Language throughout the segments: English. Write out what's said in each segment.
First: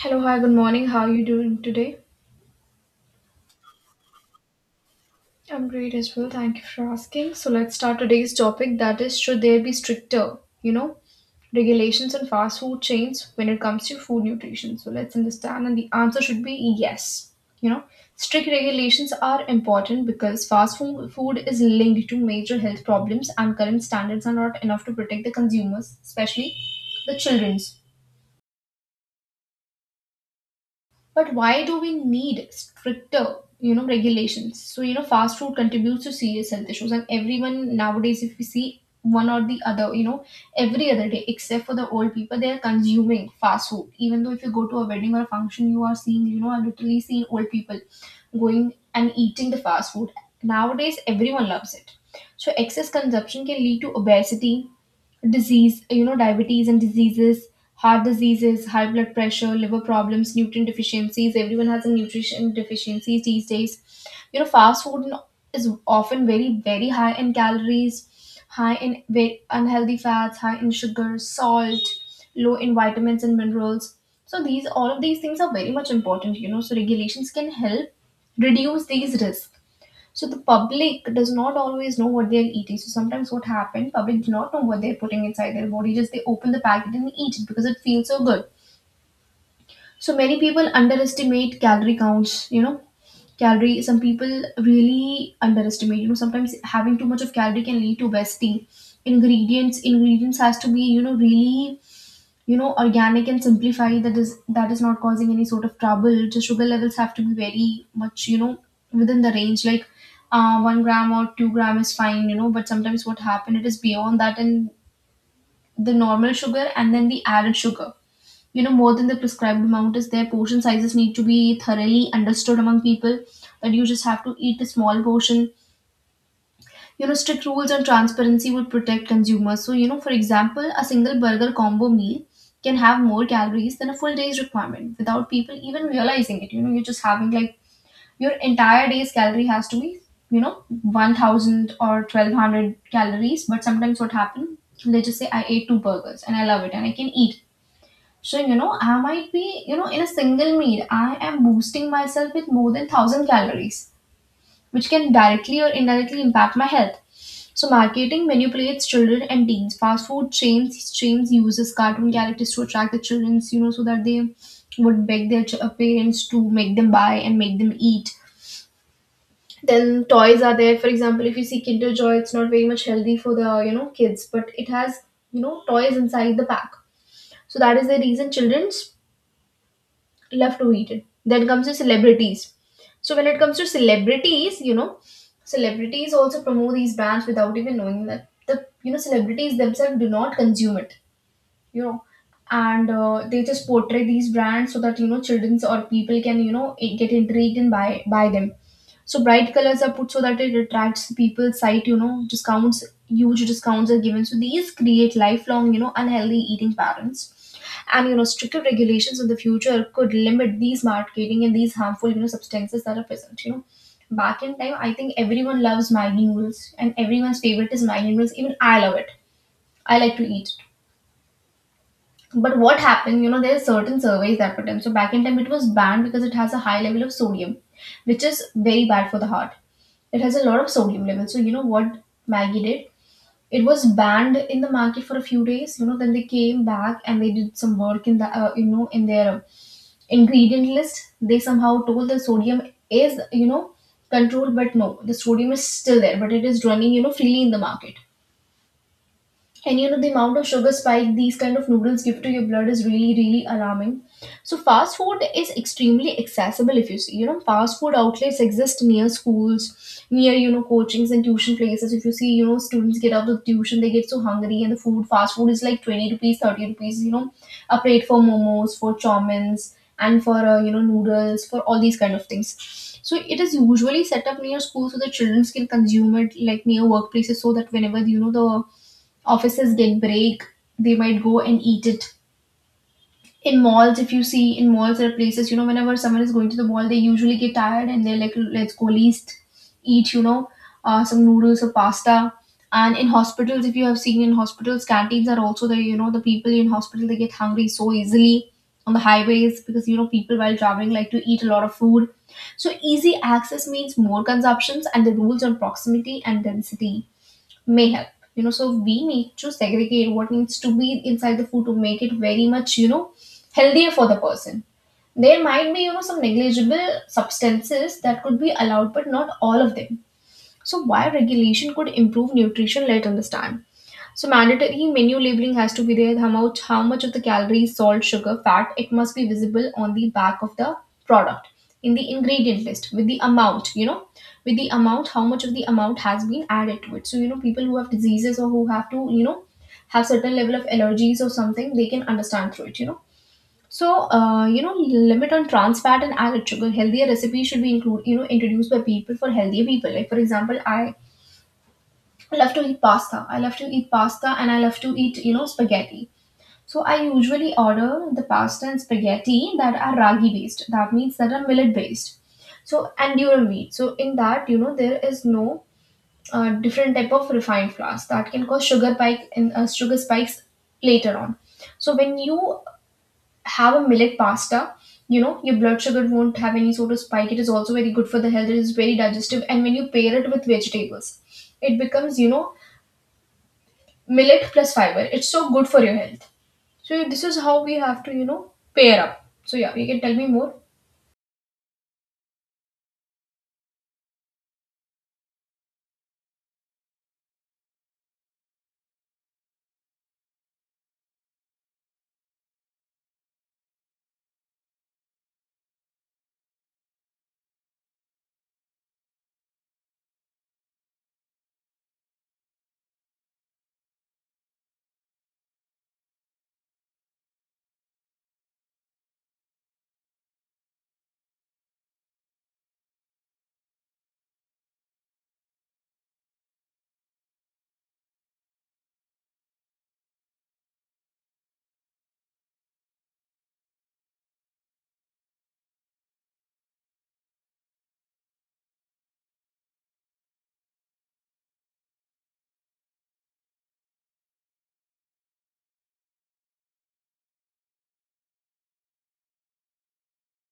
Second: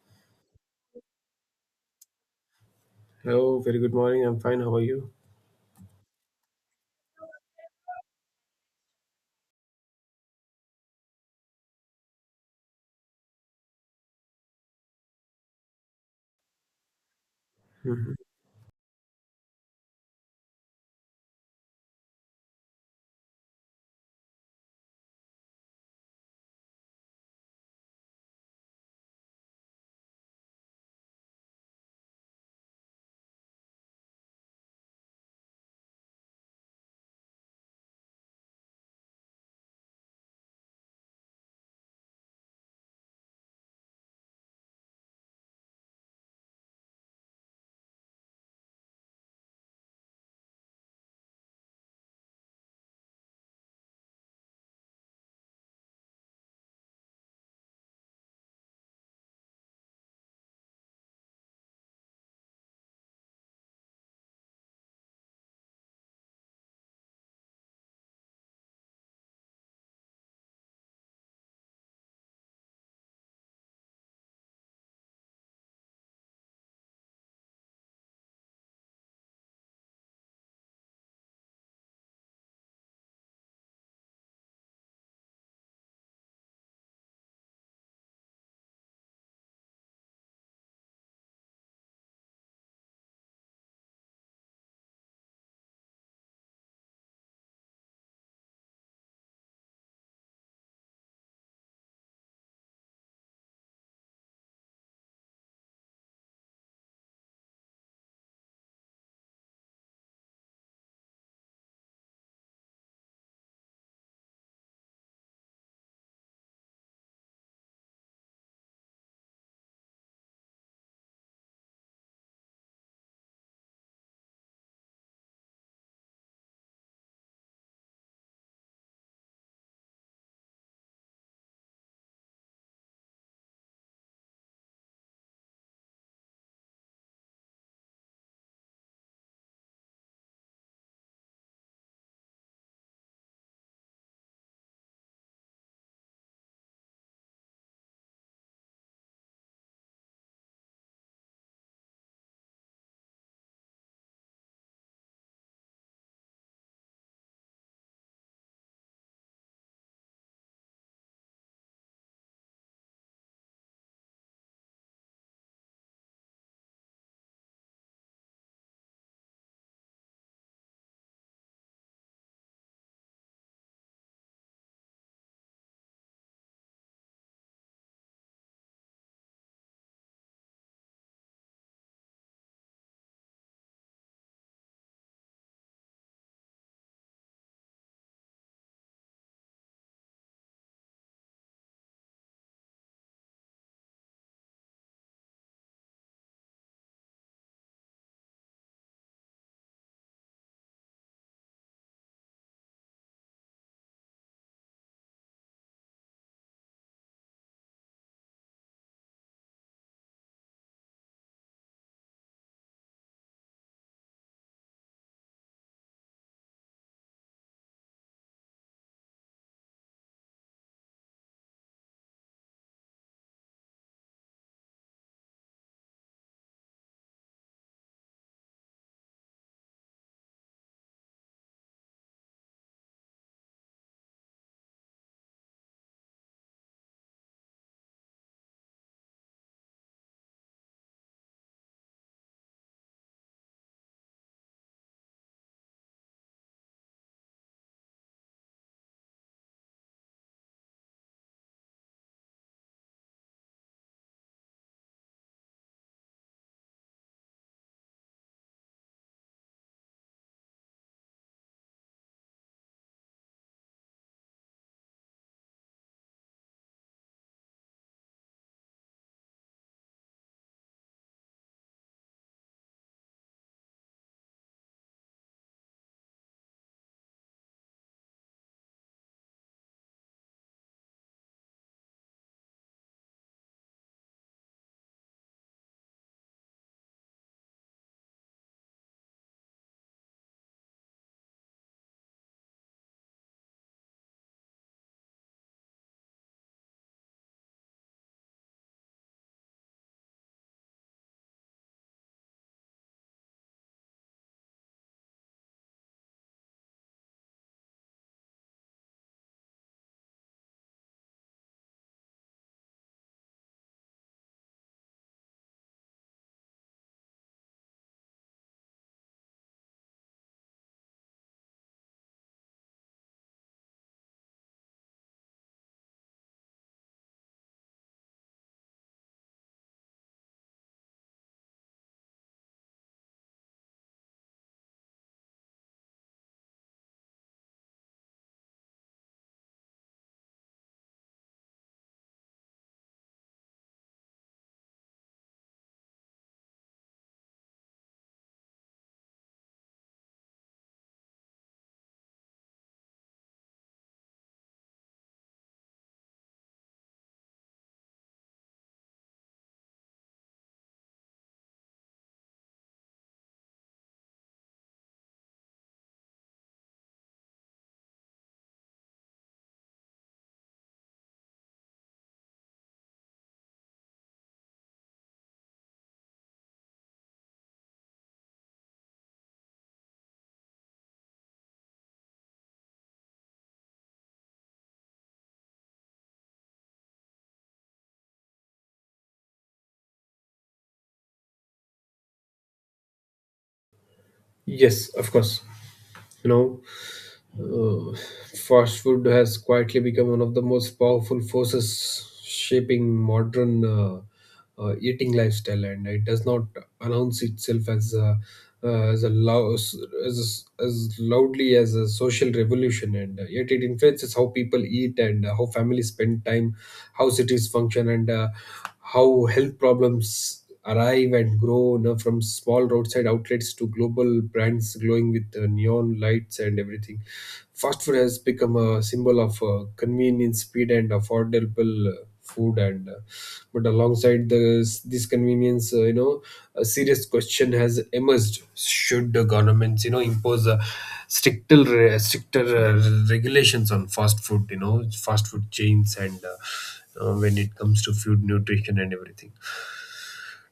Hello, hi, good morning. How are you doing today? Hello, very good morning. I'm fine. How are you? I'm great as well. Thank you for asking. So let's start today's topic that is should there be stricter, you know, regulations on fast food chains when it comes to food nutrition? So let's understand and the answer should be yes. You know, Mhm. Strict regulations are important because fast food is linked to major health problems and current standards are not enough to protect the consumers, especially the children's. But why do we need stricter, regulations? So fast food contributes to serious health issues, and everyone nowadays, if we see one or the other, every other day, except for the old people, they are consuming fast food. Even though if you go to a wedding or a function, you are seeing, I've literally seen old people going and eating the fast food. Nowadays, everyone loves it. So, excess consumption can lead to obesity, disease, diabetes and diseases, heart diseases, high blood pressure, liver problems, nutrient deficiencies. Everyone has a nutrition deficiency these days. Fast food is often very, very high in calories, high in unhealthy fats, high in sugar, salt, low in vitamins and minerals. So these all of these things are very much important. So regulations can help reduce these risks so the public does not always know what they're eating. So sometimes what happened, public do not know what they're putting inside their body. Just they open the packet and eat it because it feels so good. So many people underestimate calorie counts. Calorie. Some people really underestimate. Sometimes having too much of calorie can lead to wasting. Ingredients has to be really organic and simplify that is not causing any sort of trouble. The sugar levels have to be very much within the range like 1 gram or 2 gram is fine, but sometimes what happen it is beyond that, and the normal sugar and then the added sugar more than the prescribed amount is there. Portion sizes need to be thoroughly understood among people that you just have to eat a small portion, strict rules and transparency would protect consumers. So for example a single burger combo meal can have more calories than a full day's requirement without people even realizing it. You're just having like your entire day's calorie has to be you know 1000 or 1200 calories, but sometimes what happens? They just say I ate two burgers and I love it and I can eat. So I might be, in a single meal I am boosting myself with more than 1000 calories which can directly or indirectly impact my health. So marketing manipulates children and teens. Fast food chains uses cartoon characters to attract the childrens, so that they would beg their parents to make them buy and make them eat. Then toys are there. For example, if you see Kinder Joy, it's not very much healthy for the kids, but it has toys inside the pack. So that is the reason childrens love to eat it. Then comes the celebrities. So when it comes to celebrities, celebrities also promote these brands without even knowing that the celebrities themselves do not consume it, you know and they just portray these brands so that childrens or people can get intrigued and buy them. So bright colors are put so that it attracts people's sight, discounts, huge discounts are given. So these create lifelong unhealthy eating patterns, and stricter regulations in the future could limit these marketing and these harmful substances that are present. Back in time, I think everyone loves Maggie noodles and everyone's favorite is Maggie noodles, even I love it. I like to eat. But what happened, there are certain surveys that were done. So back in time, it was banned because it has a high level of sodium, which is very bad for the heart. It has a lot of sodium level. So you know what Maggie did? It was banned in the market for a few days. You know, then they came back and they did some work in the in their ingredient list. They somehow told the sodium is, controlled, but no, the sodium is still there, but it is running, freely in the market, and the amount of sugar spike these kind of noodles give to your blood is really really alarming. So fast food is extremely accessible. If you see, fast food outlets exist near schools, near coachings and tuition places. If you see, students get out of tuition they get so hungry and the food fast food is like 20 rupees 30 rupees, a plate for momos, for chowmins, and for noodles, for all these kind of things. So it is usually set up near schools so the children can consume it, like near workplaces so that whenever the offices get break, they might go and eat it. In malls, if you see in malls, there are places, whenever someone is going to the mall, they usually get tired and they're like, let's go least eat, some noodles or pasta. And in hospitals, if you have seen in hospitals, canteens are also there, the people in hospital, they get hungry so easily, on the highways because, people while traveling like to eat a lot of food. So easy access means more consumptions and the rules on proximity and density may help, so we need to segregate what needs to be inside the food to make it very much healthier for the person. There might be some negligible substances that could be allowed but not all of them. So why regulation could improve nutrition, let's understand. So mandatory menu labeling has to be there. How much of the calories, salt, sugar, fat, it must be visible on the back of the product in the ingredient list with the amount, with the amount, how much of the amount has been added to it. So, you know, people who have diseases or who have to, you know, have certain level of allergies or something, they can understand through it, you know. So, limit on trans fat and added sugar. Healthier recipes should be include, introduced by people for healthier people. Like for example, I love to eat pasta. I love to eat pasta and I love to eat, spaghetti. So I usually order the pasta and spaghetti that are ragi based. That means that are millet based. So and durum wheat. So in that, there is no different type of refined flours that can cause sugar spike and sugar spikes later on. So when you have a millet pasta, your blood sugar won't have any sort of spike. It is also very good for the health. It is very digestive, and when you pair it with vegetables, it becomes millet plus fiber. It's so good for your health. So this is how we have to, pair up. So yeah, you can tell me more. Yes, of course. You know, uh, fast food has quietly become one of the most powerful forces shaping modern eating lifestyle, and it does not announce itself as a lou- as loudly as a social revolution, and yet it influences how people eat and how families spend time, how cities function, and how health problems arrive and grow, from small roadside outlets to global brands glowing with neon lights and everything. Fast food has become a symbol of convenience, speed, and affordable food. And but alongside this convenience, a serious question has emerged: should the governments, impose a stricter regulations on fast food? Fast food chains and when it comes to food nutrition and everything.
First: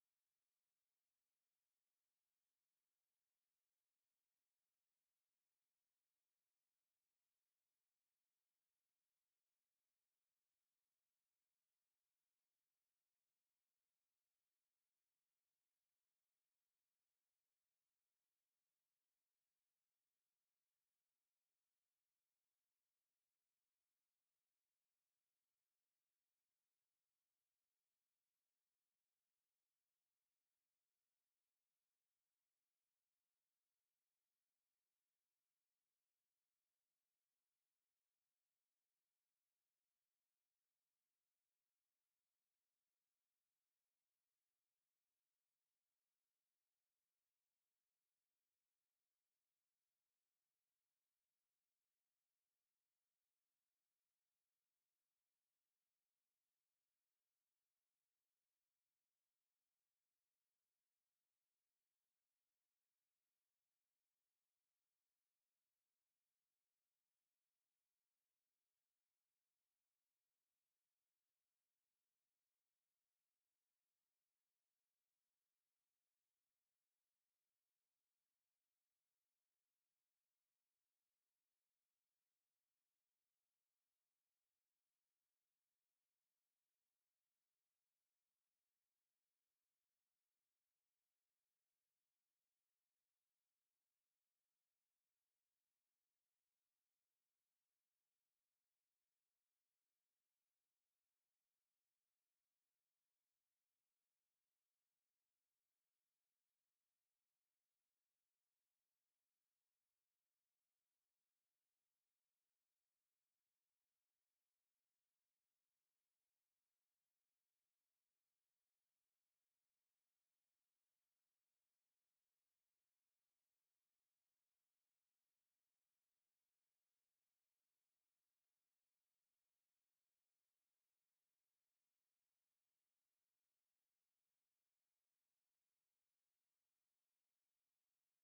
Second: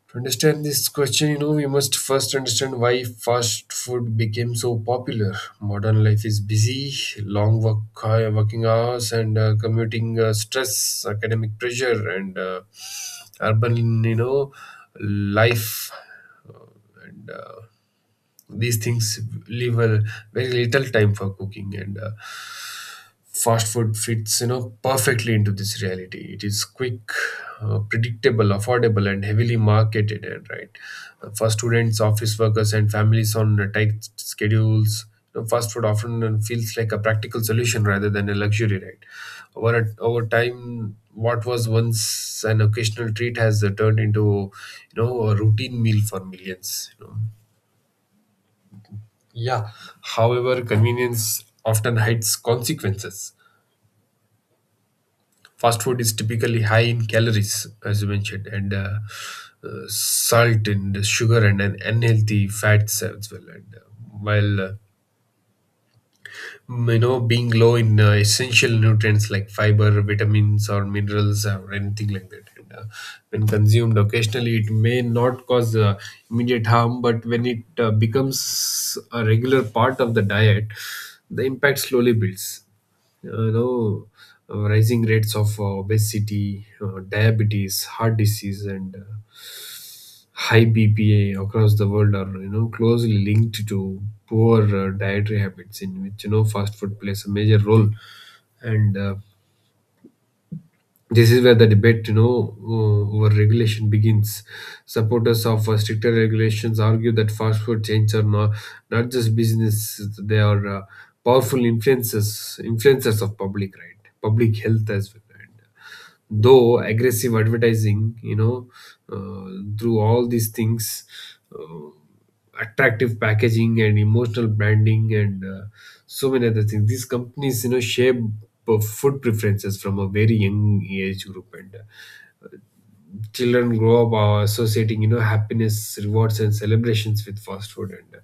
To understand this question, we must first understand why fast food became so popular. Modern life is busy, long work, high working hours, and commuting stress, academic pressure, and urban, life. Uh, and these things leave a very little time for cooking, and fast food fits perfectly into this reality. It is quick, predictable, affordable, and heavily marketed, and right, for students, office workers, and families on tight schedules. Fast food often feels like a practical solution rather than a luxury, right? Over over time, what was once an occasional treat has turned into, a routine meal for millions. Yeah. However, convenience often hides consequences. Fast food is typically high in calories, as you mentioned, and salt and sugar, and unhealthy fats as well. And while being low in essential nutrients like fiber, vitamins, or minerals, or anything like that, when consumed occasionally it may not cause immediate harm, but when it becomes a regular part of the diet, the impact slowly builds. uh, you know Rising rates of obesity, diabetes, heart disease, and high BPA across the world are closely linked to poor dietary habits, in which fast food plays a major role. And this is where the debate, over regulation begins. Supporters of stricter regulations argue that fast food chains are not just business. They are powerful influences influencers of public health as well, right? though aggressive advertising, uh, through all these things, attractive packaging, and emotional branding, and so many other things, these companies, shape food preferences from a very young age group. And uh, children grow up associating, happiness, rewards, and celebrations with fast food. and uh,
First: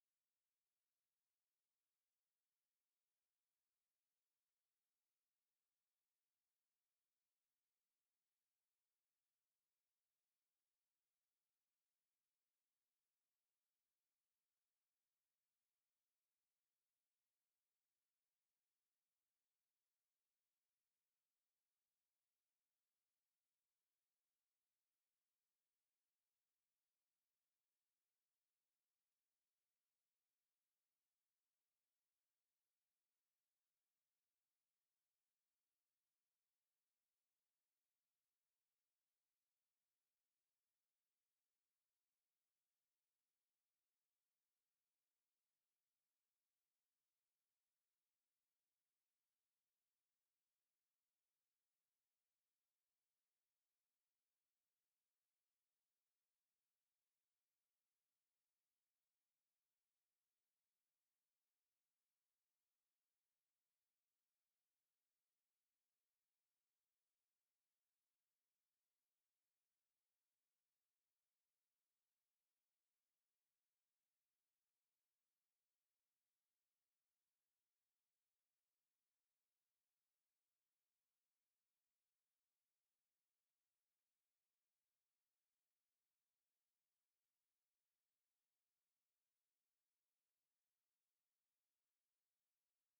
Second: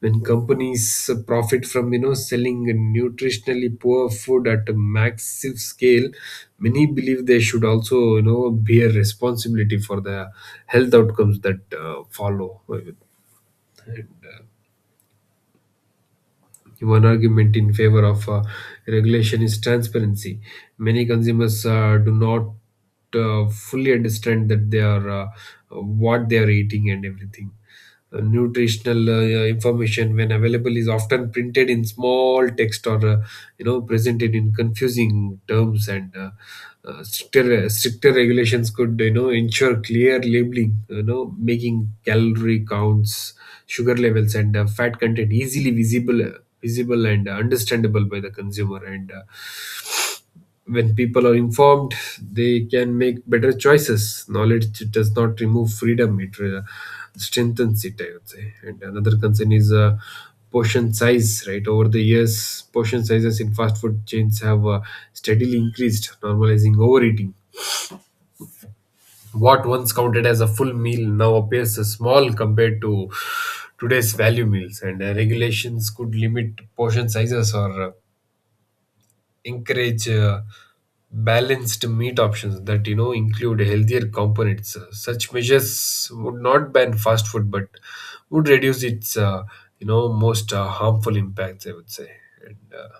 when companies profit from, selling nutritionally poor food at a massive scale, many believe they should also, bear responsibility for the health outcomes that follow. And, uh, one argument in favor of regulation is transparency. Many consumers do not fully understand that they are, what they are eating and everything. Nutritional information, when available, is often printed in small text, or presented in confusing terms. And uh, uh, stricter stricter regulations could, ensure clear labeling, making calorie counts, sugar levels, and fat content easily visible and understandable by the consumer. And uh, when people are informed, they can make better choices. Knowledge does not remove freedom; it strengthens it, I would say. And another concern is, portion size, right? Over the years, portion sizes in fast food chains have steadily increased, normalizing overeating. What once counted as a full meal now appears as small compared to today's value meals. And uh, regulations could limit portion sizes, or encourage balanced meat options that, include healthier components. Such measures would not ban fast food, but would reduce its, most harmful impacts, I would say. And, uh,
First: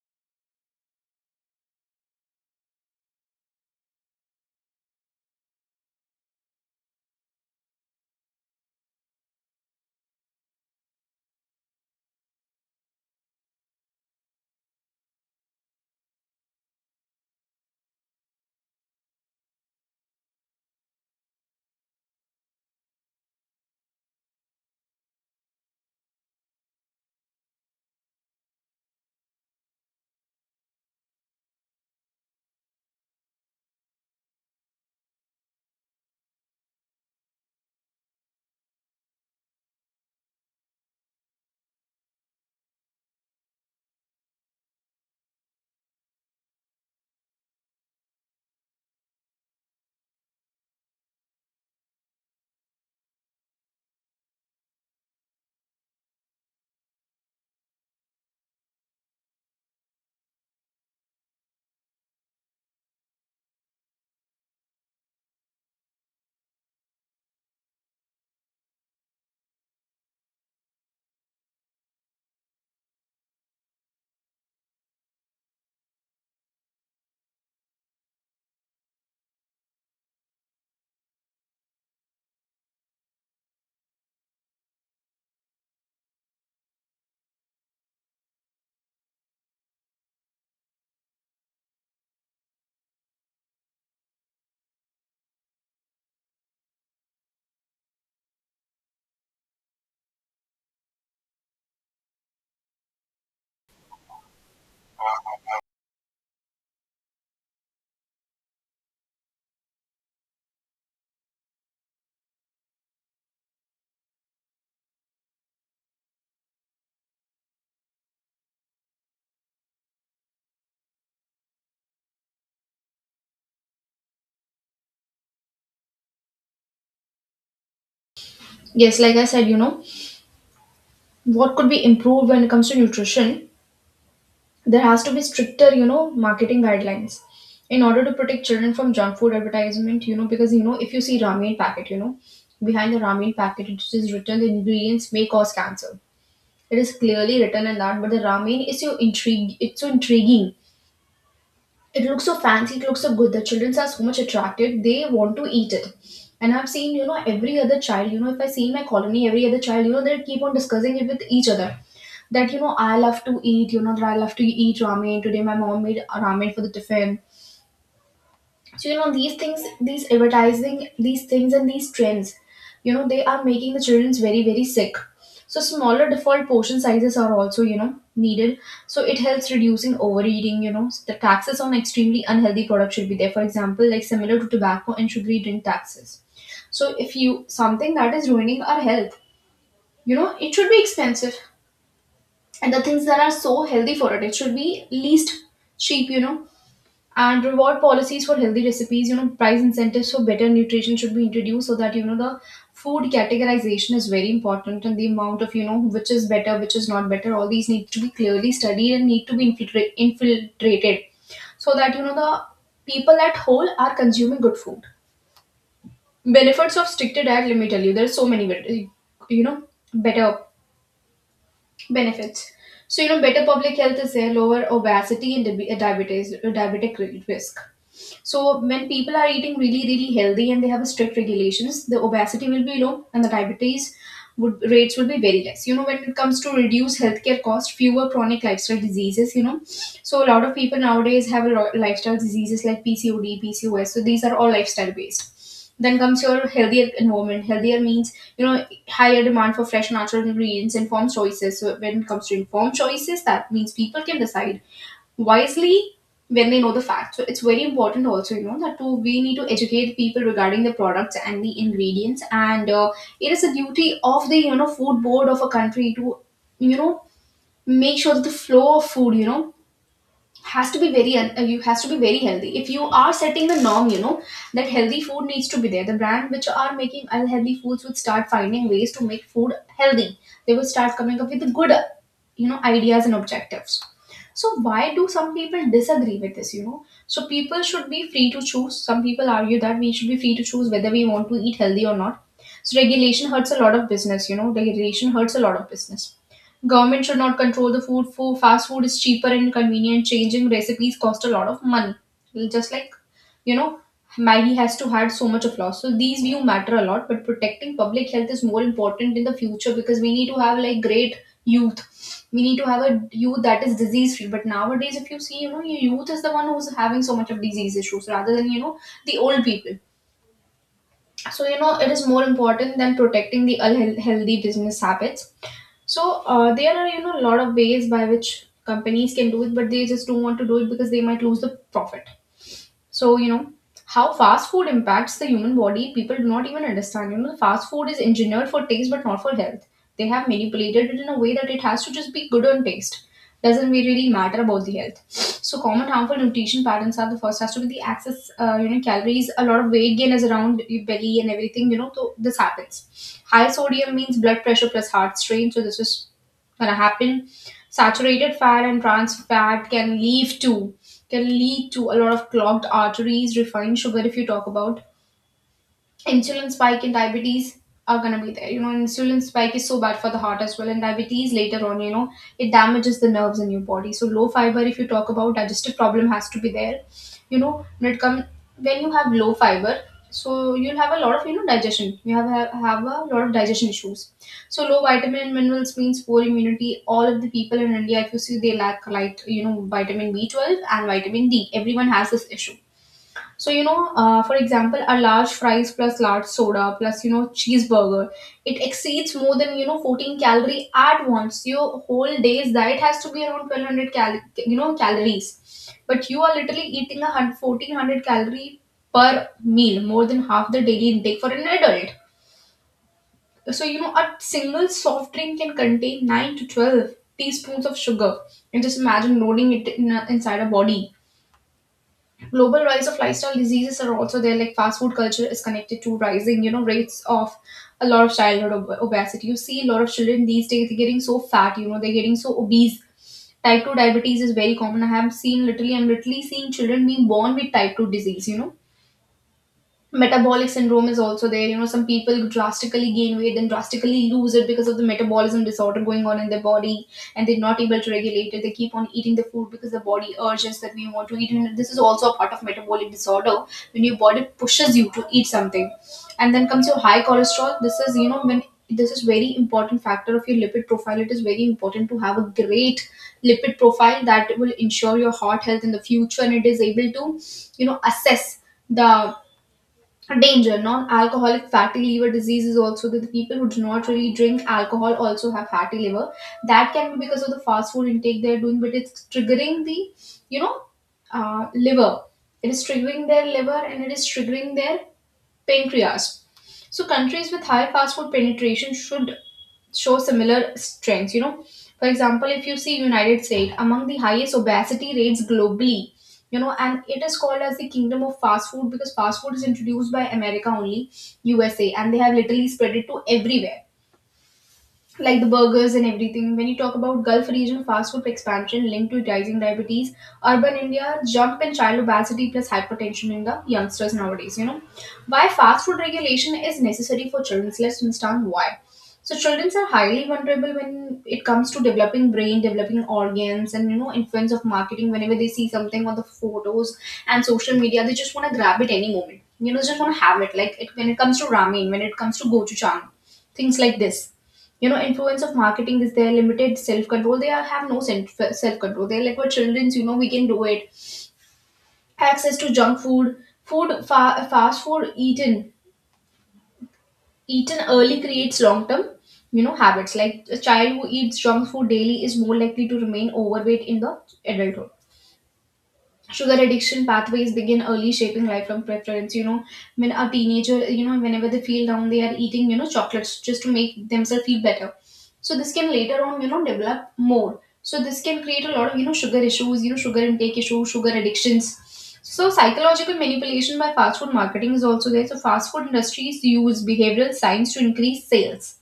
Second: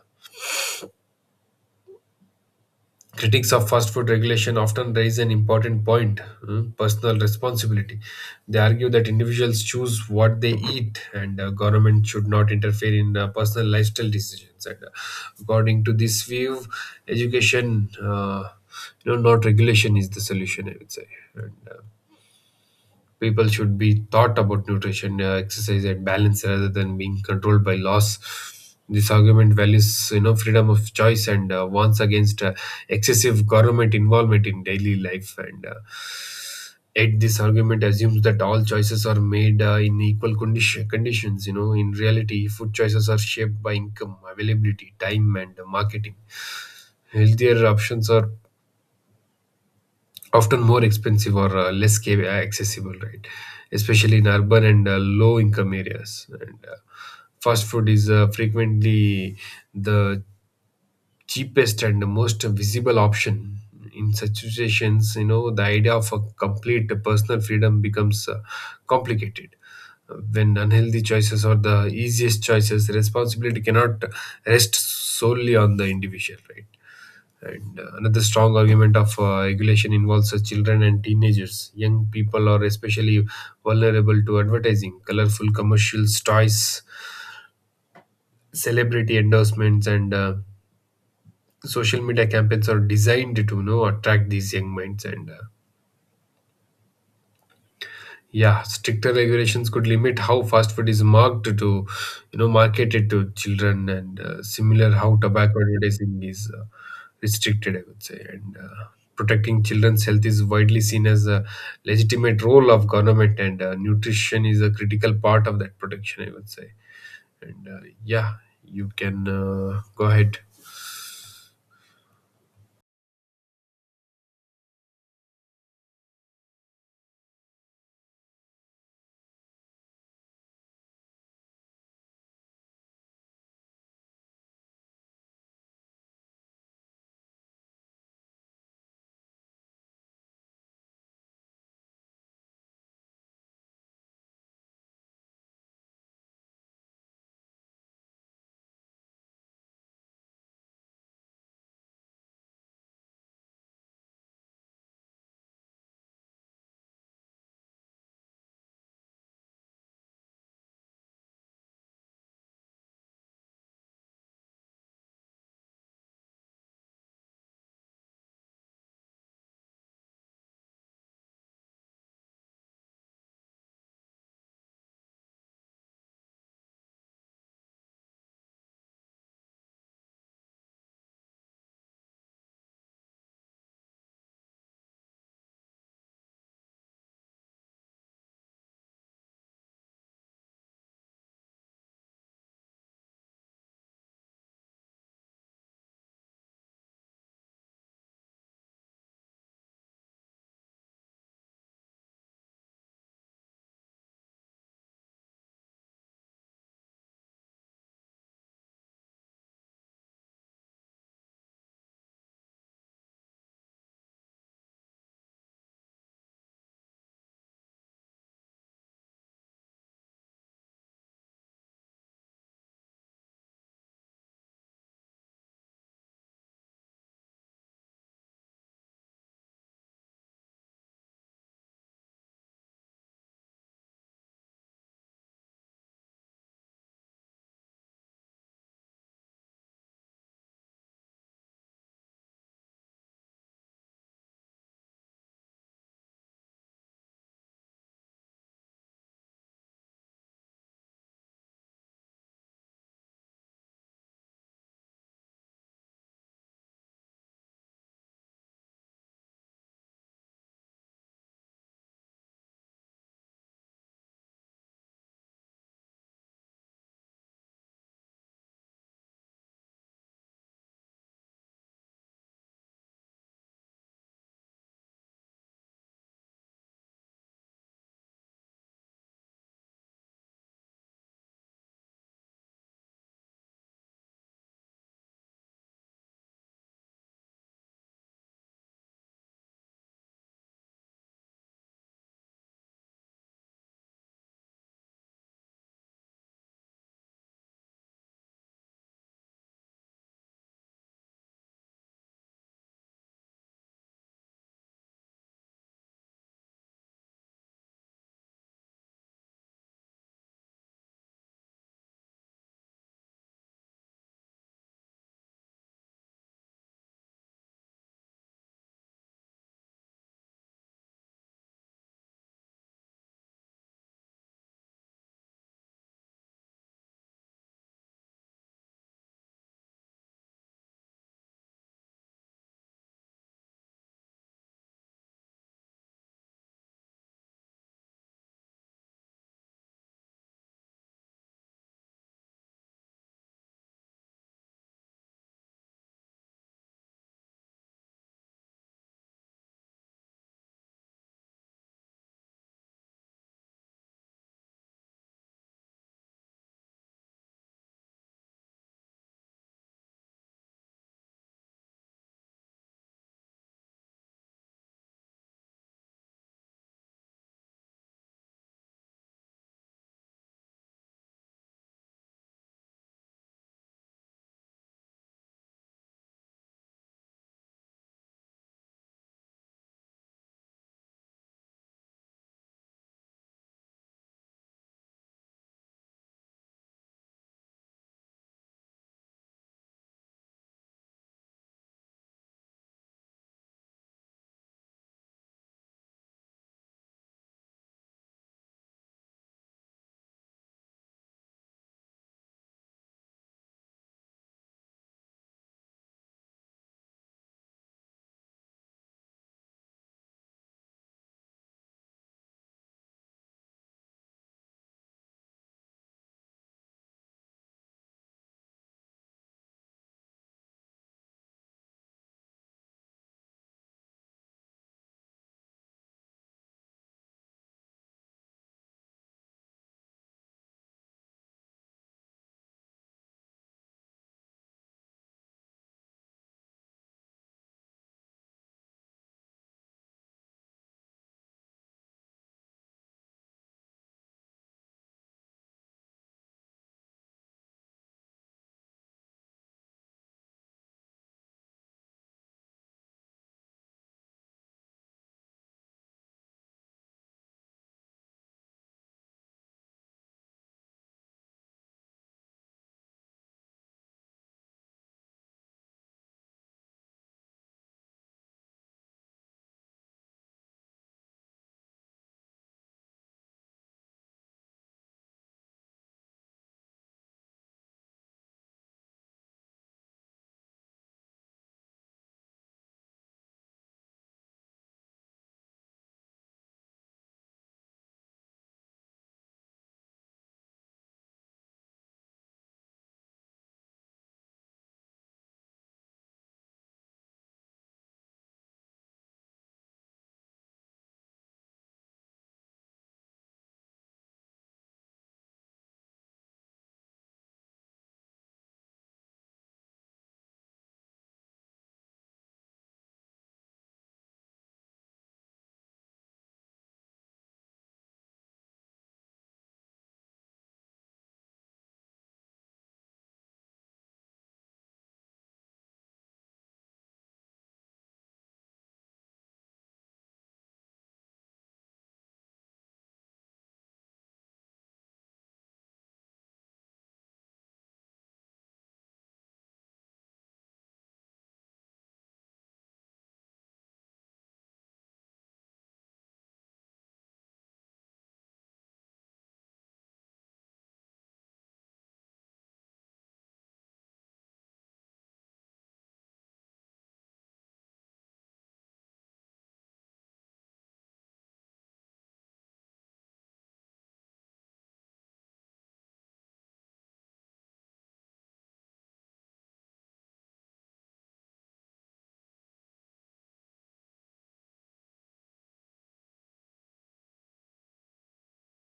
Critics of fast food regulation often raise an important point, personal responsibility. They argue that individuals choose what they eat, and government should not interfere in personal lifestyle decisions. And according to this view, education, not regulation, is the solution, I would say. And people should be taught about nutrition, exercise, and balance, rather than being controlled by laws. This argument values, freedom of choice, and warns against excessive government involvement in daily life. And yet, this argument assumes that all choices are made in equal conditions. In reality, food choices are shaped by income, availability, time, and marketing. Healthier options are often more expensive, or less accessible, right? Especially in urban and low income areas. And fast food is frequently the cheapest and the most visible option. In such situations, the idea of a complete personal freedom becomes complicated. When unhealthy choices are the easiest choices, responsibility cannot rest solely on the individual, right? And another strong argument of regulation involves children and teenagers. Young people are especially vulnerable to advertising, colorful commercials, toys, celebrity endorsements, and social media campaigns are designed to, attract these young minds. And yeah, stricter regulations could limit how fast food is marked to, you know, marketed to children, and similar how tobacco advertising is restricted, I would say. And protecting children's health is widely seen as a legitimate role of government, and nutrition is a critical part of that protection, I would say. And Yeah, you can go ahead. Yes, like I said, what could be improved when it comes to nutrition? There has to be stricter, marketing guidelines in order to protect children from junk food advertisement, because if you see ramen packet, behind the ramen packet it is written the ingredients may cause cancer. It is clearly written in that, but the ramen is so intrigue it's so intriguing, it looks so fancy, it looks so good, the children are so much attracted, they want to eat it. And I've seen, every other child, if I see in my colony every other child, they keep on discussing it with each other that I love to eat, that I love to eat ramen, today my mom made a ramen for the tiffin. So these things, these advertising, these things and these trends, they are making the childrens very very sick. So smaller default portion sizes are also needed. So it helps reducing overeating. You know the taxes on extremely unhealthy products should be there. For example, like similar to tobacco and sugary drink taxes. So if you something that is ruining our health, it should be expensive, and the things that are so healthy for it, it should be least cheap. And reward policies for healthy recipes, price incentives for better nutrition should be introduced so that, the food categorization is very important, and the amount of, which is better, which is not better, all these need to be clearly studied and need to be infiltrated so that, the people at whole are consuming good food. Benefits of stricter diet: let me tell you there are so many you know better benefits. So better public health is there, lower obesity and diabetes diabetic risk. So when people are eating really, really healthy and they have strict regulations, the obesity will be low and the diabetes would rates will be very less. You know, when it comes to reduce healthcare costs, fewer chronic lifestyle diseases. So a lot of people nowadays have a lot lifestyle diseases like PCOD, PCOS. So these are all lifestyle based. Then comes your healthier environment. Healthier means, higher demand for fresh natural ingredients, informed choices. So when it comes to informed choices, that means people can decide wisely when they know the facts. So it's very important also, that to we need to educate people regarding the products and the ingredients, and it is a duty of the food board of a country to you know make sure that the flow of food, has to be very you has to be very healthy. If you are setting the norm, that healthy food needs to be there, the brand which are making unhealthy foods would start finding ways to make food healthy. They will start coming up with the good ideas and objectives. So why do some people disagree with this? People should be free to choose. Some people argue that we should be free to choose whether we want to eat healthy or not. So regulation hurts a lot of business. Regulation hurts a lot of business. Government should not control the food. For fast food is cheaper and convenient. Changing recipes cost a lot of money. Just like, you know, Maggie has to had so much of loss. So these view matter a lot, but protecting public health is more important in the future because we need to have like great youth. We need to have a youth that is disease free. But nowadays, if you see, your youth is the one who's having so much of disease issues rather than, the old people. So you know, it is more important than protecting the unhealthy business habits. So there are, a lot of ways by which companies can do it, but they just don't want to do it because they might lose the profit. So, you know, how fast food impacts the human body, people do not even understand. You know, the fast food is engineered for taste but not for health. They have manipulated it in a way that it has to just be good on taste. Doesn't really matter about the health. So, common harmful nutrition patterns are: the first has to be the excess, calories. A lot of weight gain is around your belly and everything. So this happens. High sodium means blood pressure plus heart strain. So, this is gonna happen. Saturated fat and trans fat can lead to a lot of clogged arteries. Refined sugar, if you talk about, insulin spike and diabetes are going to be there. You know, insulin spike is so bad for the heart as well, and diabetes later on, it damages the nerves in your body. So, low fiber, if you talk about, digestive problem has to be there. You know, when it comes When you have low fiber, so you'll have a lot of, digestion. You have a lot of digestion issues. So low vitamin and minerals means poor immunity. All of the people in India, if you see, they lack light, vitamin B 12 and vitamin D. Everyone has this issue. For example, a large fries plus large soda plus, cheeseburger, it exceeds more than, 14 calorie at once. Your whole day's diet has to be around 1,200 calories. But you are literally eating 1,400 calorie per meal, more than half the daily intake for an adult. A single soft drink can contain 9 to 12 teaspoons of sugar. And just imagine loading it in inside a body. Global rise of lifestyle diseases are also there. Like fast food culture is connected to rising, rates of a lot of childhood obesity. You see a lot of children these days, they're getting so fat, they're getting so obese. Type 2 diabetes is very common. I have seen literally I'm literally seeing children being born with type 2 disease. Metabolic syndrome is also there. Some people drastically gain weight then drastically lose it because of the metabolism disorder going on in their body, and they're not able to regulate it. They keep on eating the food because the body urges that we want to eat, and this is also a part of metabolic disorder when your body pushes you to eat something. And then comes your high cholesterol. This is very important factor of your lipid profile. It is very important to have a great lipid profile. That will ensure your heart health in the future, and it is able to, assess the danger. Non-alcoholic fatty liver disease is also that. The people who do not really drink alcohol also have fatty liver. That can be because of the fast food intake they're doing, but it's triggering the, you know liver. It is triggering their liver, and it is triggering their pancreas. So countries with high fast food penetration should show similar strengths. You know, for example, if you see, United States among the highest obesity rates globally, and it is called as the kingdom of fast food, because fast food is introduced by America only, USA, and they have literally spread it to everywhere, like the burgers and everything. When you talk about Gulf region, fast food expansion linked to rising diabetes, urban India, jump in child obesity plus hypertension in the youngsters nowadays. Why fast food regulation is necessary for children. Let's understand why. So children are highly vulnerable when it comes to developing brain, developing organs, and influence of marketing. Whenever they see something on the photos and social media, they just want to grab it any moment. Just want to have it. Like it, when it comes to ramen, when it comes to gochujang, things like this. Influence of marketing is their limited self control. They have no self control. They're like, we're children's, we can do it. Access to junk food, fast food eaten early creates long term, habits. Like a child who eats junk food daily is more likely to remain overweight in the adulthood. Sugar addiction pathways begin early, shaping lifelong preference. When a teenager, whenever they feel down, they are eating, chocolates just to make themselves feel better. So this can later on, develop more. So this can create a lot of, sugar issues, sugar intake issues, sugar addictions. So psychological manipulation by fast food marketing is also there. So fast food industries use behavioral science to increase sales,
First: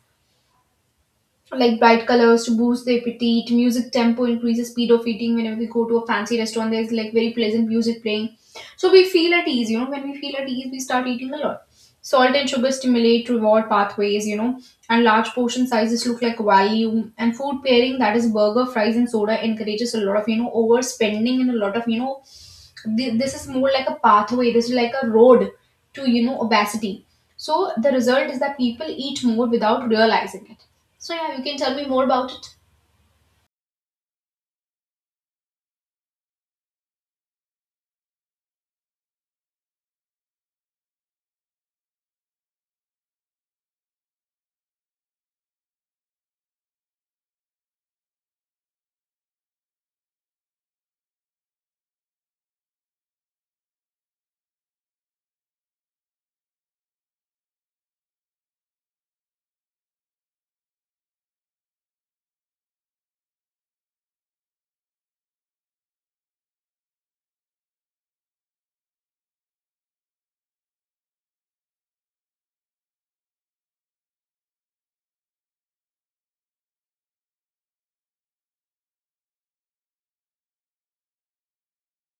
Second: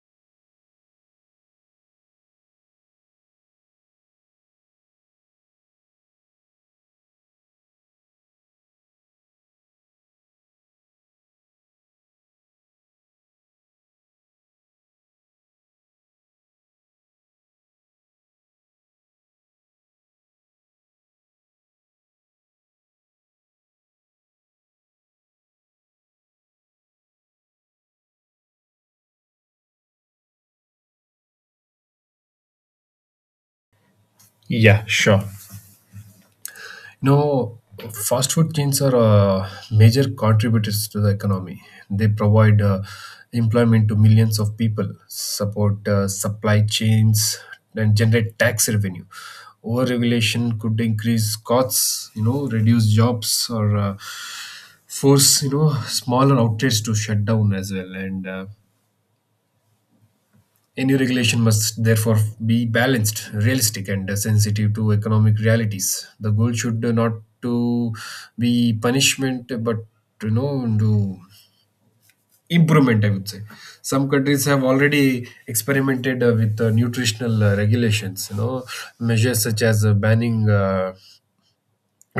like bright colors to boost the appetite. Music tempo increases speed of eating. Whenever we go to a fancy restaurant, there's like very pleasant music playing, so we feel at ease. You know, when we feel at ease, we start eating a lot. Salt and sugar stimulate reward pathways, and large portion sizes look like value. And food pairing, that is burger, fries, and soda, encourages a lot of, overspending and a lot of, this is more like a pathway, this is like a road to, obesity. So the result is that people eat more without realizing it. So, yeah, you can tell me more about it. Yeah, sure. No, fast food chains are major contributors to the economy. They provide employment to millions of people, support supply chains, and generate tax revenue. Over-regulation could increase costs, reduce jobs, or force, smaller outlets to shut down as well. And a new regulation must therefore be balanced, realistic, and sensitive to economic realities. The goal should not to be punishment, but, to improvement, I would say. Some countries have already experimented with nutritional regulations. Measures such as banning,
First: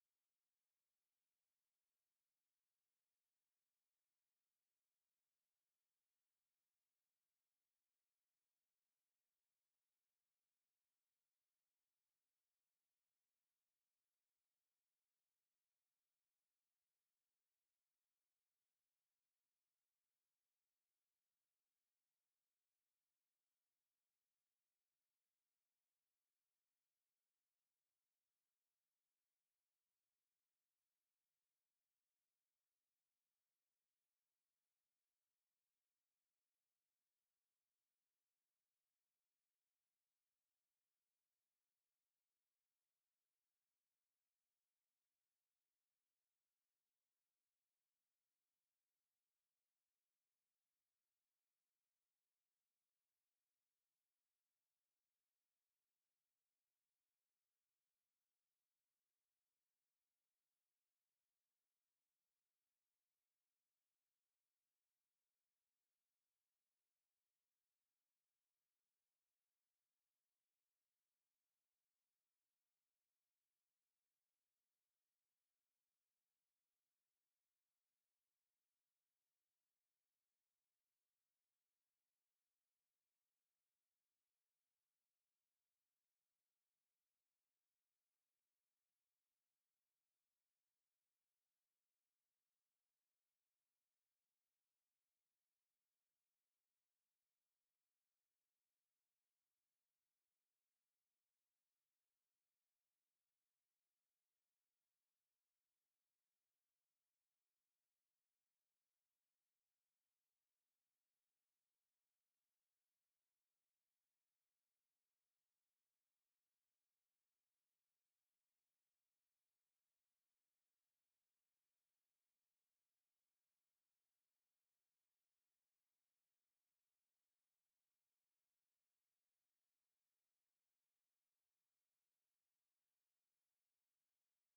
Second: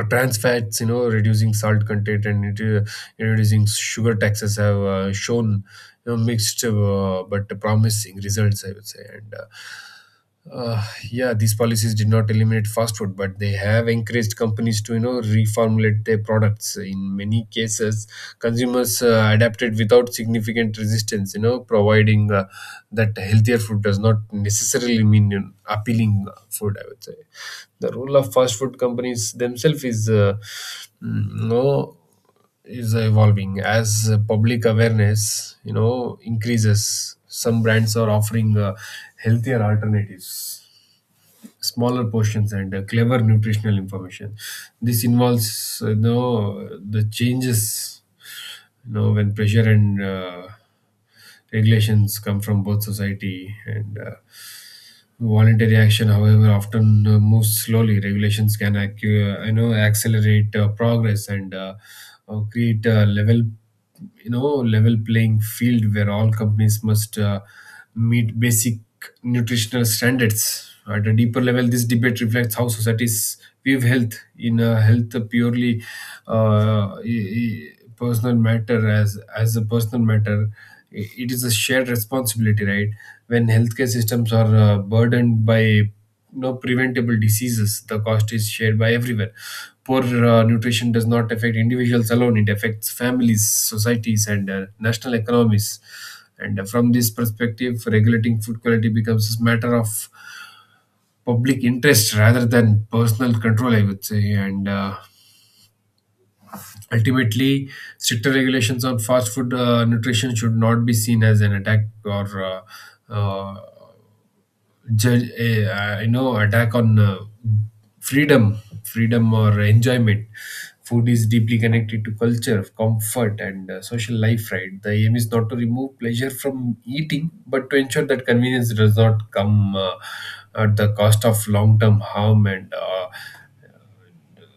trans fats, reducing salt content, and reducing sugar taxes, have shown, mixed but promising results, I would say. And. Uh, yeah, these policies did not eliminate fast food, but they have encouraged companies to, reformulate their products. In many cases, consumers adapted without significant resistance. Providing that healthier food does not necessarily mean, appealing food, I would say. The role of fast food companies themselves mm, you know is evolving, as public awareness, increases. Some brands are offering healthier alternatives, smaller portions, and clever nutritional information. This involves, the changes, when pressure and regulations come from both society and voluntary action. However, often moves slowly. Regulations can, accelerate progress, and create a level you know level playing field, where all companies must meet basic nutritional standards. At a deeper level, this debate reflects how societies view health. In a health purely, uh, e- e- personal matter, as a personal matter, it is a shared responsibility, right? When healthcare systems are burdened by, preventable diseases, the cost is shared by everyone. Poor nutrition does not affect individuals alone; it affects families, societies, and national economies. And From this perspective, regulating food quality becomes a matter of public interest rather than personal control, I would say. And uh, Ultimately, stricter regulations on fast food nutrition should not be seen as an attack, or uh, judge, a, you know attack on freedom, freedom or enjoyment. Food is deeply connected to culture, comfort, and social life. Right, the aim is not to remove pleasure from eating, but to ensure that convenience does not come at the cost of long-term harm, and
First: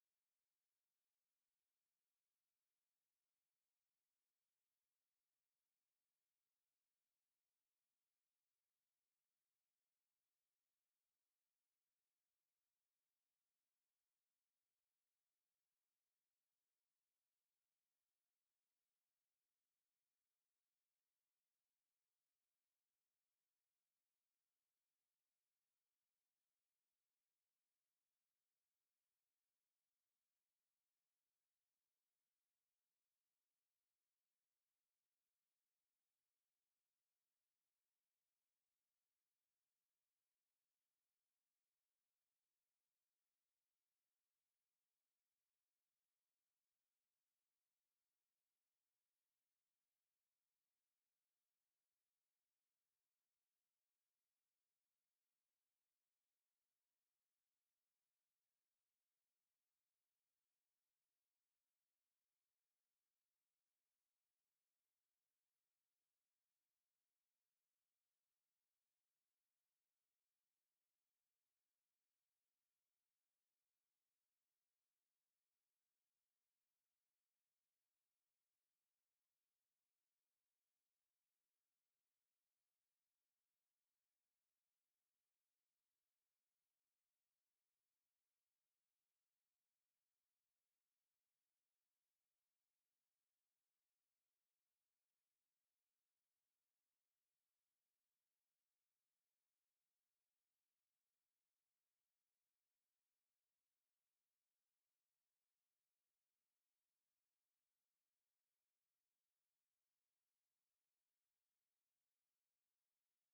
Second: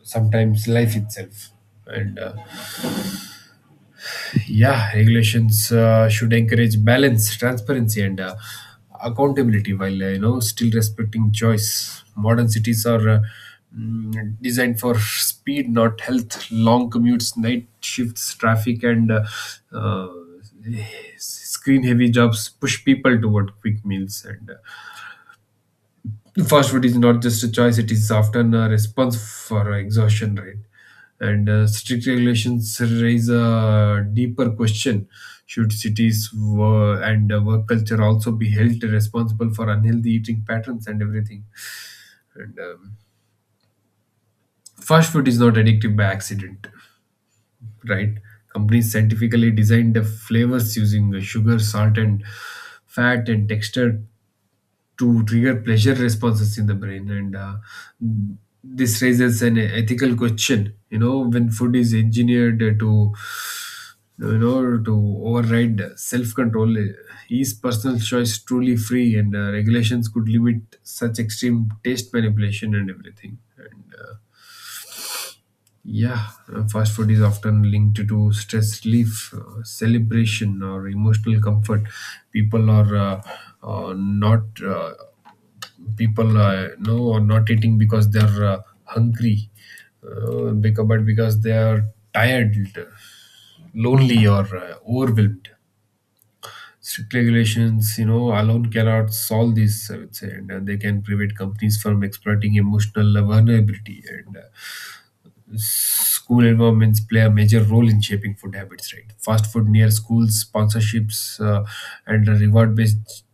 sometimes life itself. And Yeah, regulations should encourage balance, transparency, and accountability, while still respecting choice. Modern cities are designed for speed, not health. Long commutes, night shifts, traffic, and uh, screen-heavy jobs push people toward quick meals and Fast food is not just a choice, it is often a response for exhaustion, right? and Strict regulations raise a deeper question: should cities wo- and work culture also be held responsible for unhealthy eating patterns and everything? And Fast food is not addictive by accident, right? Companies scientifically designed the flavors using sugar, salt, and fat, and texture to trigger pleasure responses in the brain. And This raises an ethical question when food is engineered to you know to override self control, is personal choice truly free? And Regulations could limit such extreme taste manipulation and everything, right? Yeah, fast food is often linked to stress relief, celebration, or emotional comfort. People are not people no are not eating because they're hungry, but because they are tired, lonely, or overwhelmed. Strict regulations, you know, alone cannot solve this, I would say, and they can prevent companies from exploiting emotional vulnerability and. School environments play a major role in shaping food habits, right? Fast food near schools, sponsorships, and reward based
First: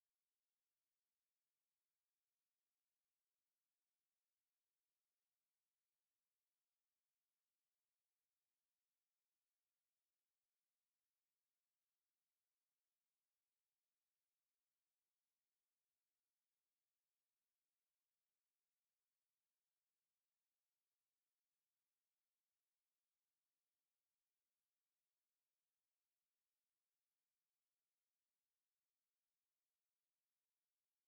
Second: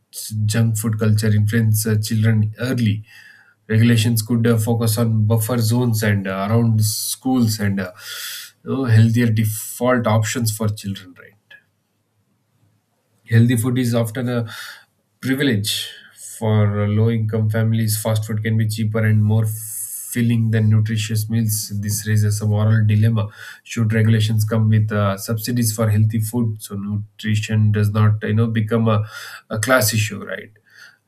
junk food culture influence children early. Regulations could focus on buffer zones and around schools, and you know, healthier default options for children, right? Healthy food is often a privilege for low income families. Fast food can be cheaper and more filling than nutritious meals. This raises a moral dilemma. Should regulations come with subsidies for healthy food so nutrition does not, you know, become a class issue, right?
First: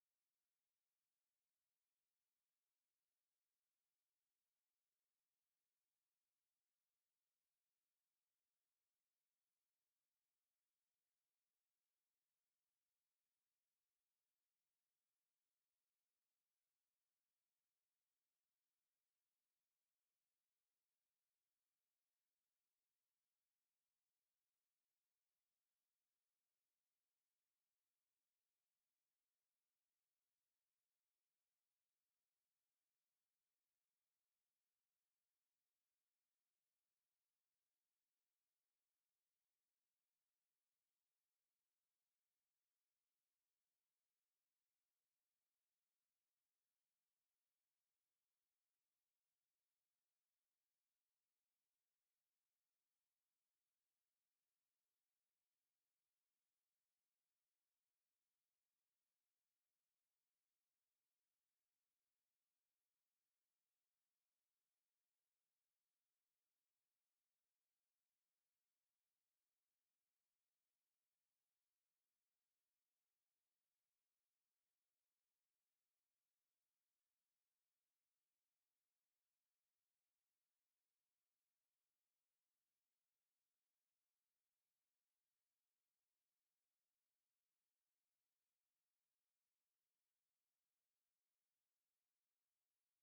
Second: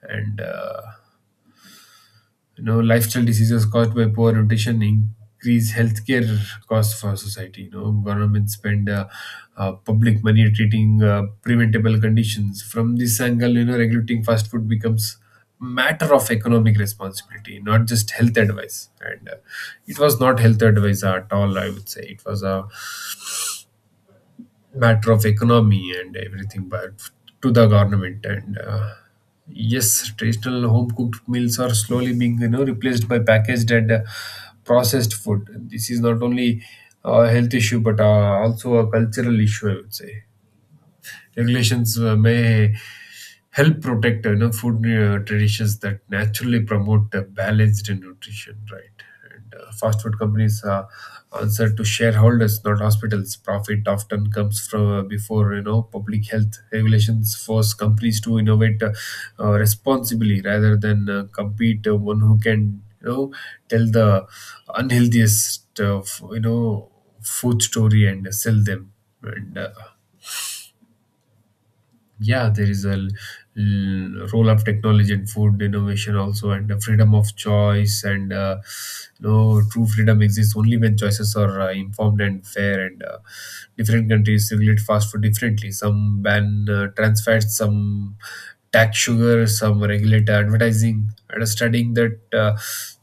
And You know, lifestyle diseases caused by poor nutrition increase healthcare costs for society. You know, government spend public money treating preventable conditions. From this angle, you know, regulating fast food becomes matter of economic responsibility, not just health advice. And It was not health advice at all, I would say. It was a matter of economy and everything, but to the government. And Yes, traditional home cooked meals are slowly being, you know, replaced by packaged and processed food. This is not only a health issue but also a cultural issue, I would say. Regulations may help protect, you know, food traditions that naturally promote balanced nutrition, right? and Fast food companies answer to shareholders, not hospitals. Profit often comes from before, you know, public health. Regulations force companies to innovate responsibly rather than compete one who can, you know, tell the unhealthiest you know, food story and sell them. And Yeah, there is a role of technology and food innovation also, and the freedom of choice. And You know, true freedom exists only when choices are informed and fair. And Different countries regulate fast food differently. Some ban trans fats, some tax sugar, some regulate advertising. Understanding that,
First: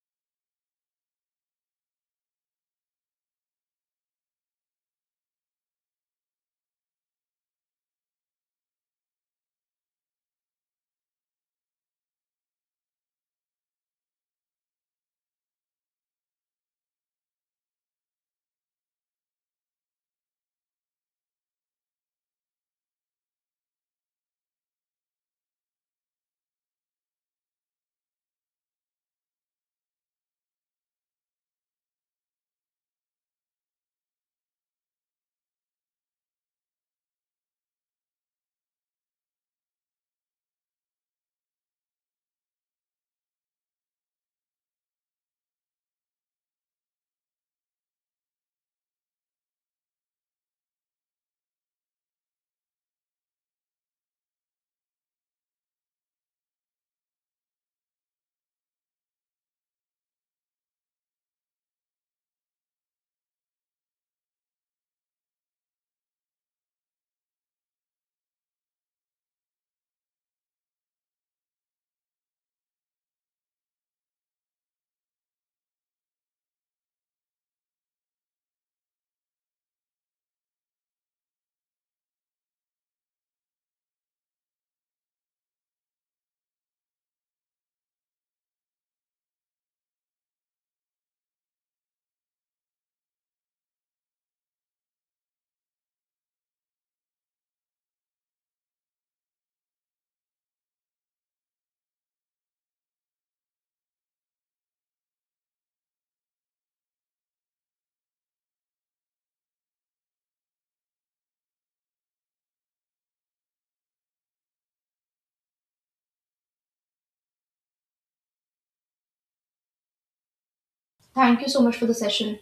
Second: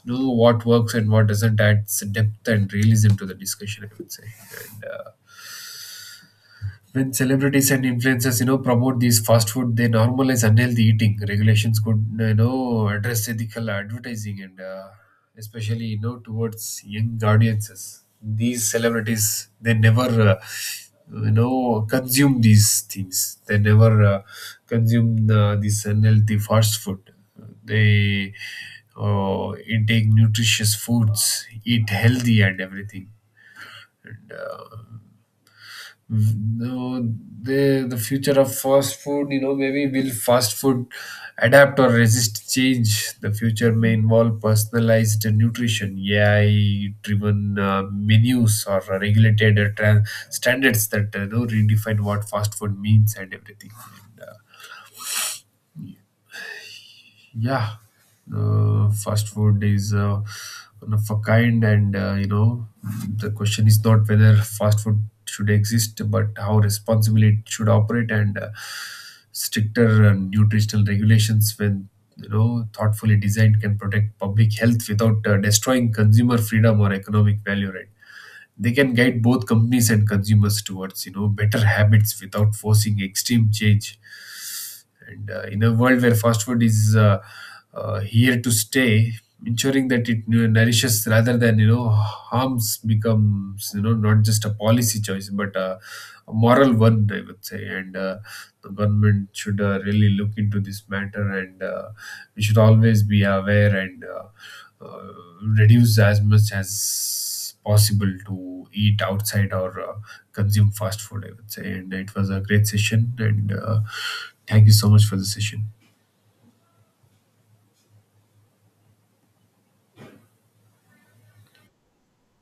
you know, what works and what doesn't adds depth and realism to the discussion, I would say. And When celebrities and influencers, you know, promote these fast food, they normalize unhealthy eating. Regulations could, you know, address ethical advertising, and especially, you know, towards young audiences. These celebrities, they never, you know, consume these things. They never consume this unhealthy fast food. They intake nutritious foods, eat healthy and everything. No, the future of fast food, you know, maybe will fast food adapt or resist change? The future may involve personalized nutrition, AI-driven menus, or regulated standards that, you know, redefine what fast food means and everything. Yeah. Yeah, fast food is one of a kind, and you know, the question is not whether fast food should exist, but how responsibly it should operate, and stricter nutritional regulations, when you know thoughtfully designed, can protect public health without destroying consumer freedom or economic value. Right, they can guide both companies and consumers towards, you know, better habits without forcing extreme change. And In a world where fast food is here to stay, ensuring that it, you know, nourishes rather than, you know, harms becomes, you know, not just a policy choice but a moral one, I would say. And The government should really look into this matter, and we should always be aware and uh, reduce as much as possible to eat outside or consume fast food, I would say. And it was a great session, and thank you so much for the session. Thank you so much for the session.